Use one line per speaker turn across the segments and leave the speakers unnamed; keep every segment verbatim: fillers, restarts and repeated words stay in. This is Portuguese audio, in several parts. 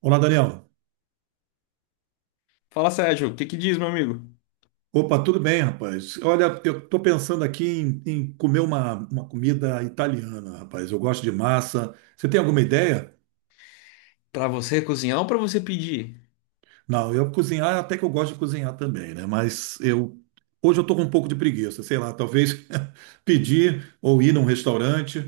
Olá, Daniel.
Fala, Sérgio, o que que diz, meu amigo?
Opa, tudo bem, rapaz? Olha, eu tô pensando aqui em, em comer uma, uma comida italiana, rapaz. Eu gosto de massa. Você tem alguma ideia?
Pra você cozinhar ou pra você pedir?
Não, eu cozinhar, até que eu gosto de cozinhar também, né? Mas eu hoje eu tô com um pouco de preguiça, sei lá, talvez pedir ou ir num restaurante.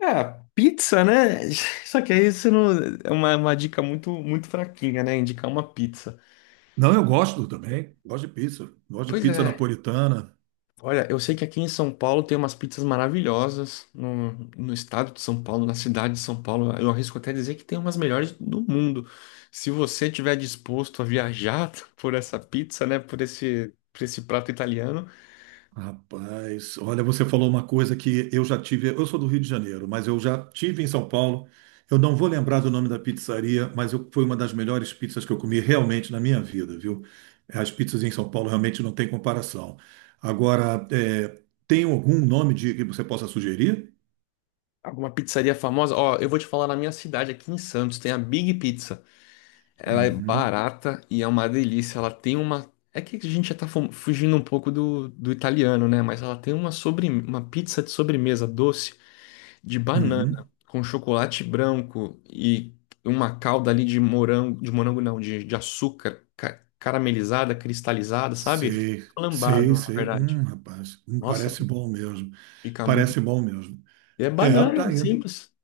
É pizza, né? Só que aí isso não... é uma, uma dica muito, muito fraquinha, né? Indicar uma pizza.
Não, eu gosto também. Gosto de pizza. Gosto de
Pois
pizza
é.
napolitana.
Olha, eu sei que aqui em São Paulo tem umas pizzas maravilhosas. No, no estado de São Paulo, na cidade de São Paulo, eu arrisco até dizer que tem umas melhores do mundo. Se você tiver disposto a viajar por essa pizza, né? Por esse, por esse prato italiano,
Rapaz, olha, você falou uma coisa que eu já tive. Eu sou do Rio de Janeiro, mas eu já tive em São Paulo. Eu não vou lembrar do nome da pizzaria, mas eu- foi uma das melhores pizzas que eu comi realmente na minha vida, viu? As pizzas em São Paulo realmente não têm comparação. Agora, é, tem algum nome de que você possa sugerir?
alguma pizzaria famosa. Ó, eu vou te falar na minha cidade, aqui em Santos, tem a Big Pizza. Ela é
Uhum,
barata e é uma delícia. Ela tem uma. É que a gente já tá fu- fugindo um pouco do, do italiano, né? Mas ela tem uma, sobre... uma pizza de sobremesa doce de banana
uhum.
com chocolate branco e uma calda ali de morango. De morango não, de, de açúcar ca- caramelizada, cristalizada, sabe?
Sei,
Flambado,
sei,
na
sei.
verdade.
Hum, rapaz, hum,
Nossa,
parece bom mesmo.
fica muito.
Parece bom mesmo.
E é
É,
banana,
tá
é
aí.
simples.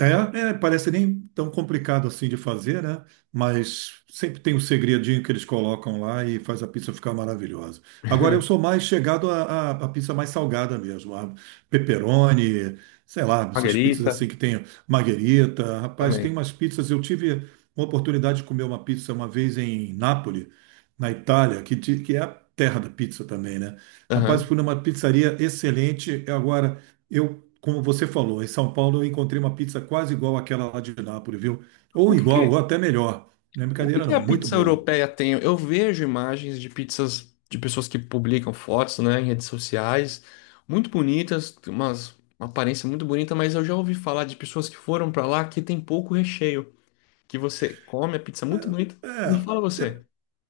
É, é, parece nem tão complicado assim de fazer, né? Mas sempre tem um segredinho que eles colocam lá e faz a pizza ficar maravilhosa. Agora eu sou mais chegado à à- à pizza mais salgada mesmo, a pepperoni, sei lá, essas pizzas assim
Margarita
que tem marguerita. Rapaz, tem
também.
umas pizzas. Eu tive uma oportunidade de comer uma pizza uma vez em Nápoles, na Itália, que, ti- que é a terra da pizza também, né? Rapaz,
Aham.
fui numa pizzaria excelente. Agora. Eu como você falou, em São Paulo eu encontrei uma pizza quase igual àquela lá de Nápoles, viu? Ou
O que
igual, ou
que
até melhor. Não é
O que
brincadeira,
que
não.
a
Muito
pizza
boa.
europeia tem? Eu vejo imagens de pizzas de pessoas que publicam fotos, né, em redes sociais, muito bonitas, tem umas, uma aparência muito bonita, mas eu já ouvi falar de pessoas que foram para lá que tem pouco recheio, que você come a pizza muito bonita. Me
É,
fala
de-
você.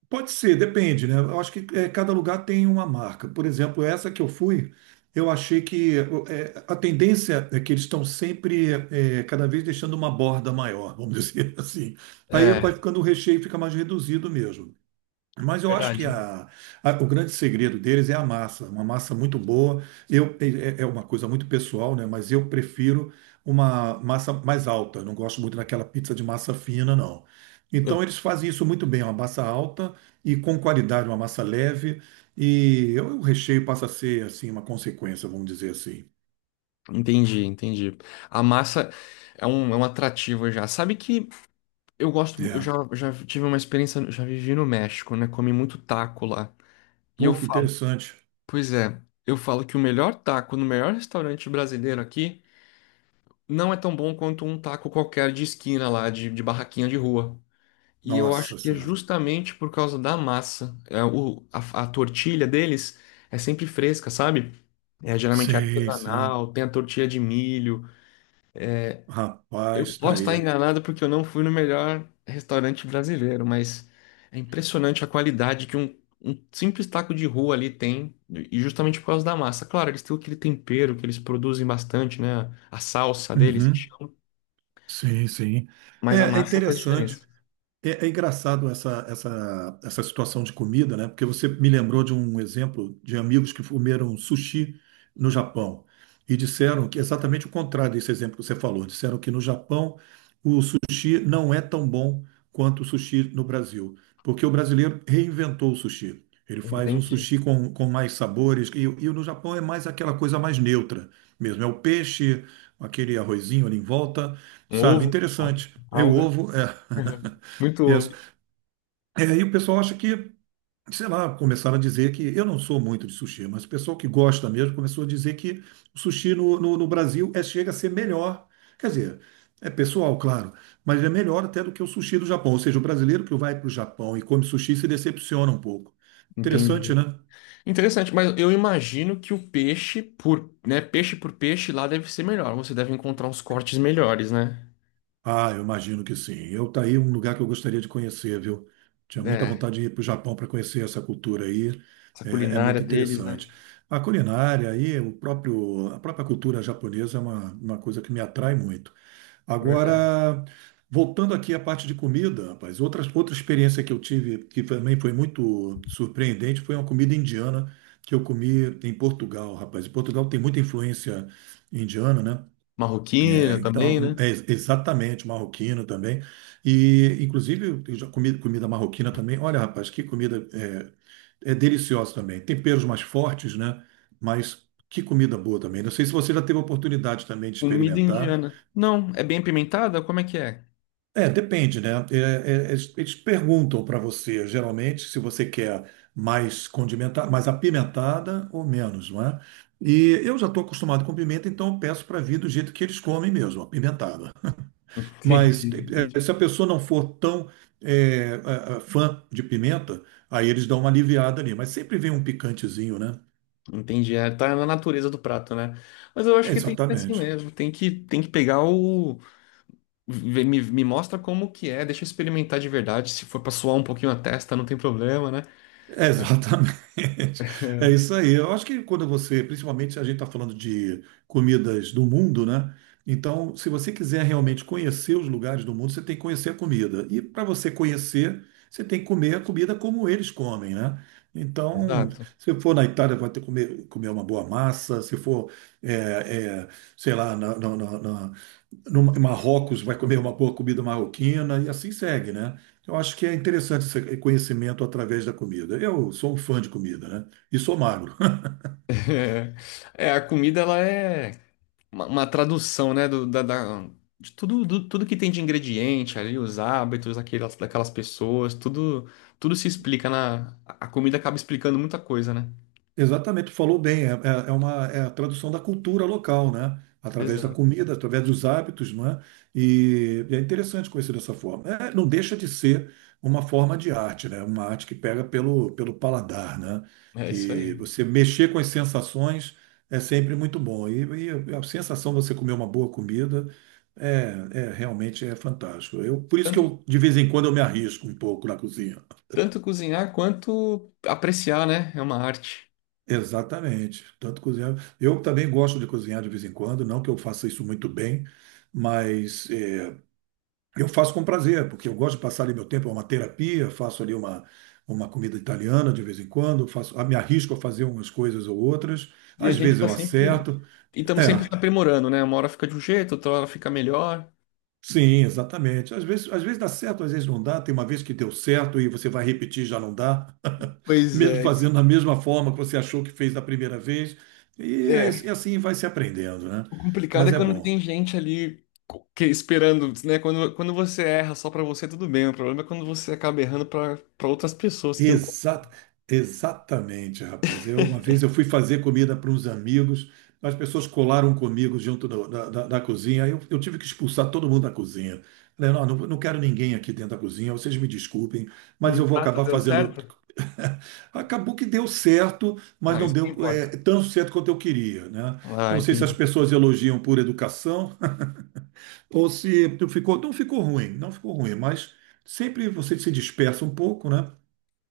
pode ser, depende, né? Eu acho que é, cada lugar tem uma marca. Por exemplo, essa que eu fui, eu achei que é, a tendência é que eles estão sempre é, cada vez deixando uma borda maior, vamos dizer assim. Aí vai
É,
ficando o recheio fica mais reduzido mesmo. Mas eu acho
verdade.
que a- a- o grande segredo deles é a massa, uma massa muito boa. Eu, é, é é uma coisa muito pessoal, né? Mas eu prefiro uma massa mais alta. Não gosto muito daquela pizza de massa fina, não.
Eu
Então eles fazem isso muito bem, uma massa alta e com qualidade, uma massa leve. E eu- o recheio passa a ser assim uma consequência, vamos dizer assim.
entendi, entendi. A massa é um, é um atrativo já. Sabe que eu gosto, mu- eu já,
É.
já tive uma experiência, já vivi no México, né? Comi muito taco lá. E eu
Pô, que interessante.
pois é, eu falo que o melhor taco no melhor restaurante brasileiro aqui não é tão bom quanto um taco qualquer de esquina lá, de, de barraquinha de rua. E eu
Nossa
acho que é
Senhora.
justamente por causa da massa. É, o, a, a tortilha deles é sempre fresca, sabe? É geralmente
Sei, sei.
artesanal, tem a tortilha de milho. Eu
Rapaz, tá
posso estar
aí.
enganado porque eu não fui no melhor restaurante brasileiro, mas é impressionante a qualidade que um, um simples taco de rua ali tem, e justamente por causa da massa. Claro, eles têm aquele tempero que eles produzem bastante, né? A salsa deles, que
Uhum.
chamam,
Sim, sim.
mas a
É, é
massa faz
interessante.
diferença.
É, é engraçado essa, essa, essa situação de comida, né? Porque você me lembrou de um exemplo de amigos que comeram sushi no Japão e disseram que é exatamente o contrário desse exemplo que você falou. Disseram que no Japão o sushi não é tão bom quanto o sushi no Brasil, porque o brasileiro reinventou o sushi. Ele faz um
Entendi.
sushi com, com mais sabores e, e no Japão é mais aquela coisa mais neutra mesmo. É o peixe, aquele arrozinho ali em volta,
Um
sabe?
ovo,
Interessante. É o
alga,
ovo, é.
muito ovo.
É, e o pessoal acha que, sei lá, começaram a dizer que eu não sou muito de sushi, mas o pessoal que gosta mesmo começou a dizer que o sushi no, no, no Brasil é, chega a ser melhor. Quer dizer, é pessoal, claro, mas é melhor até do que o sushi do Japão. Ou seja, o brasileiro que vai para o Japão e come sushi se decepciona um pouco. Interessante,
Entendi.
né?
Interessante, mas eu imagino que o peixe por, né, peixe por peixe lá deve ser melhor. Você deve encontrar uns cortes melhores, né?
Ah, eu imagino que sim. Eu tá aí um lugar que eu gostaria de conhecer, viu? Tinha muita
É.
vontade de ir para o Japão para conhecer essa cultura aí.
Essa
É, é
culinária
muito
deles, né?
interessante. A culinária e o próprio, a própria cultura japonesa é uma, uma coisa que me atrai muito.
Verdade.
Agora, voltando aqui à parte de comida, rapaz, outra, outra experiência que eu tive que também foi muito surpreendente foi uma comida indiana que eu comi em Portugal, rapaz. Em Portugal tem muita influência indiana, né? É,
Marroquina também,
então,
né?
é ex- exatamente, marroquino também. E, inclusive, eu já comi comida marroquina também. Olha, rapaz, que comida é, é deliciosa também. Temperos mais fortes, né? Mas que comida boa também. Não sei se você já teve a oportunidade também de
Comida
experimentar.
indiana. Não, é bem apimentada? Como é que é?
É, depende, né? É, é, eles eles perguntam para você, geralmente, se você quer mais condimentada, mais apimentada ou menos, não é? E eu já estou acostumado com pimenta, então eu peço para vir do jeito que eles comem mesmo, apimentada.
Entendi,
Mas eh,
entendi.
se a pessoa não for tão eh, a- a- fã de pimenta, aí eles dão uma aliviada ali. Mas sempre vem um picantezinho, né?
Entendi, é, tá na natureza do prato, né? Mas eu acho
É,
que tem que ser assim
exatamente.
mesmo, tem que, tem que pegar o... vê- Me, me mostra como que é, deixa eu experimentar de verdade, se for pra suar um pouquinho a testa, não tem problema, né?
É, exatamente. É isso aí. Eu acho que quando você, principalmente a gente está falando de comidas do mundo, né? Então, se você quiser realmente conhecer os lugares do mundo, você tem que conhecer a comida. E para você conhecer, você tem que comer a comida como eles comem, né? Então,
Exato.
se for na Itália, vai ter que comer, comer uma boa massa. Se for, é, é, sei lá, na, na, na, na- no Marrocos, vai comer uma boa comida marroquina e assim segue, né? Eu acho que é interessante esse conhecimento através da comida. Eu sou um fã de comida, né? E sou magro.
É, a comida, ela é... uma, uma tradução, né, do, da, da- de tudo, do- tudo que tem de ingrediente ali, os hábitos daquelas, daquelas pessoas, tudo, tudo se explica na, a comida acaba explicando muita coisa, né?
Exatamente, tu falou bem, é, é- é uma é a tradução da cultura local, né? Através da
Exato.
comida, através dos hábitos, não é? E, e é interessante conhecer dessa forma. É, não deixa de ser uma forma de arte, né? Uma arte que pega pelo, pelo paladar, né?
É isso
Que
aí.
você mexer com as sensações é sempre muito bom. E, e a sensação de você comer uma boa comida é, é realmente é fantástico. Eu, por isso que
Tanto,
eu, de vez em quando eu me arrisco um pouco na cozinha.
tanto cozinhar quanto apreciar, né? É uma arte.
Exatamente. Tanto cozinhar. Eu também gosto de cozinhar de vez em quando, não que eu faça isso muito bem, mas eh, eu faço com prazer, porque eu gosto de passar ali meu tempo, é uma terapia, faço ali uma, uma comida italiana de vez em quando, faço, ah, me arrisco a fazer umas coisas ou outras,
E a
às
gente
vezes
tá
eu
sempre,
acerto.
e estamos sempre se
É,
aprimorando, né? Uma hora fica de um jeito, outra hora fica melhor.
sim, exatamente. Às vezes, às vezes dá certo, às vezes não dá. Tem uma vez que deu certo e você vai repetir, e já não dá,
Pois
mesmo
é.
fazendo da mesma forma que você achou que fez da primeira vez, e, é- e
É.
assim vai se aprendendo, né?
O complicado é
Mas é
quando
bom.
tem gente ali co- que esperando, né? Quando, quando você erra só pra você, tudo bem. O problema é quando você acaba errando pra para outras pessoas que iam co-
Exa- exatamente, rapaz. Eu, uma vez eu fui fazer comida para uns amigos, as pessoas colaram comigo junto do- da, da- da cozinha, aí eu, eu tive que expulsar todo mundo da cozinha. Falei, não, não, não quero ninguém aqui dentro da cozinha, vocês me desculpem,
e
mas
o
eu vou
prato
acabar
deu
fazendo.
certo.
Acabou que deu certo, mas
Ah,
não
isso que
deu é,
importa.
tão certo quanto eu queria, né? Eu
Ah,
não sei se as
entendi.
pessoas elogiam por educação ou se ficou, não ficou ruim, não ficou ruim, mas sempre você se dispersa um pouco, né?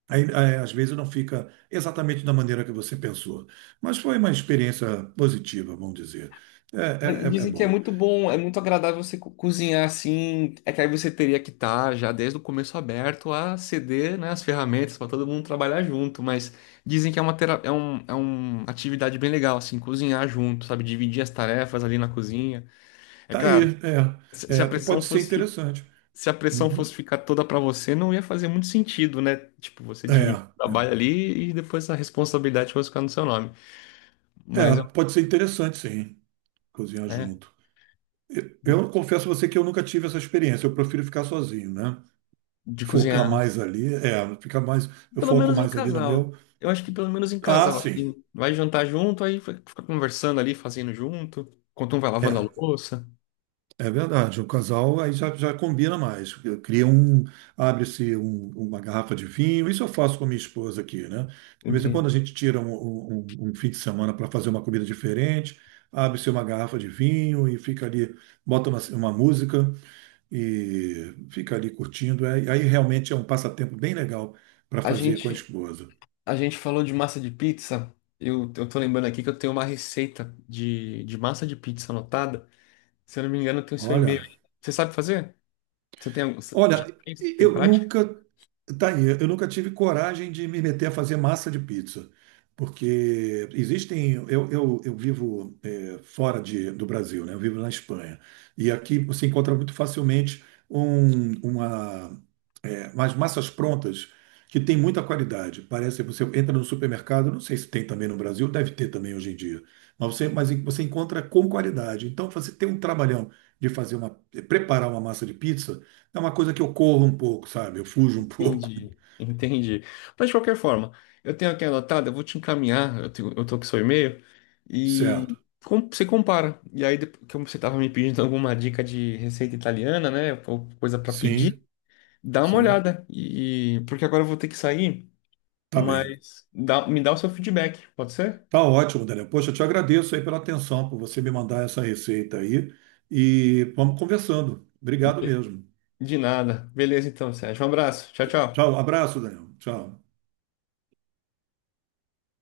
Aí, é, às vezes não fica exatamente da maneira que você pensou, mas foi uma experiência positiva, vamos dizer. É,
Mas
é, é- é
dizem que é
bom.
muito bom, é muito agradável você co- cozinhar assim. É que aí você teria que estar já desde o começo aberto a ceder, né, as ferramentas pra todo mundo trabalhar junto. Mas dizem que é uma, tera- é um, é uma atividade bem legal, assim, cozinhar junto, sabe? Dividir as tarefas ali na cozinha. É
Tá aí,
claro. Se
é,
se a
é,
pressão
pode ser
fosse, fi-
interessante.
se a pressão
Uhum.
fosse ficar toda para você, não ia fazer muito sentido, né? Tipo, você
É,
dividir o
é,
trabalho ali e depois a responsabilidade fosse ficar no seu nome.
é,
Mas,
pode ser interessante, sim, cozinhar
é,
junto. Eu,
de
eu confesso a você que eu nunca tive essa experiência. Eu prefiro ficar sozinho, né?
de
Focar
cozinhar, né?
mais ali, é, ficar mais, eu
Pelo
foco
menos em
mais ali no
casal.
meu.
Eu acho que pelo menos em
Ah,
casal, assim,
sim.
vai jantar junto, aí fica fica conversando ali, fazendo junto, enquanto um vai lavando a
É.
louça.
É verdade, o casal aí já, já combina mais. Cria um, abre-se um- uma garrafa de vinho. Isso eu faço com a minha esposa aqui, né? De vez em quando
Entende?
a gente tira um, um- um um fim de semana para fazer uma comida diferente, abre-se uma garrafa de vinho e fica ali, bota uma, uma música e fica ali curtindo. É- aí realmente é um passatempo bem legal para
A
fazer com a
gente,
esposa.
a gente falou de massa de pizza. Eu, eu tô lembrando aqui que eu tenho uma receita de, de massa de pizza anotada. Se eu não me engano, tem o seu e-mail.
Olha,
Aí. Você sabe fazer? Você tem, algum- você já
olha,
fez? Tem
eu
prática?
nunca tá aí, eu nunca tive coragem de me meter a fazer massa de pizza, porque existem. Eu, eu, eu vivo eh, fora de, do Brasil, né? Eu vivo na Espanha. E aqui você encontra muito facilmente um, uma, eh, umas massas prontas que tem muita qualidade. Parece que você entra no supermercado, não sei se tem também no Brasil, deve ter também hoje em dia, mas você, mas você encontra com qualidade. Então você tem um trabalhão de fazer uma, preparar uma massa de pizza. É uma coisa que eu corro um pouco, sabe? Eu fujo um pouco.
Entendi, entendi. Mas de qualquer forma, eu tenho aqui anotado, eu vou te encaminhar, eu, tenho, eu tô com o seu e-mail,
Certo.
e com- você compara. E aí, depois, como você tava me pedindo alguma dica de receita italiana, né? Ou coisa para pedir,
Sim,
dá uma
sim.
olhada. E, porque agora eu vou ter que sair,
Tá bem.
mas dá- me dá o seu feedback, pode ser?
Tá ótimo, Daniel. Poxa, eu te agradeço aí pela atenção, por você me mandar essa receita aí. E vamos conversando. Obrigado
De
mesmo.
de nada. Beleza, então, Sérgio. Um abraço. Tchau, tchau.
Tchau, abraço, Daniel. Tchau.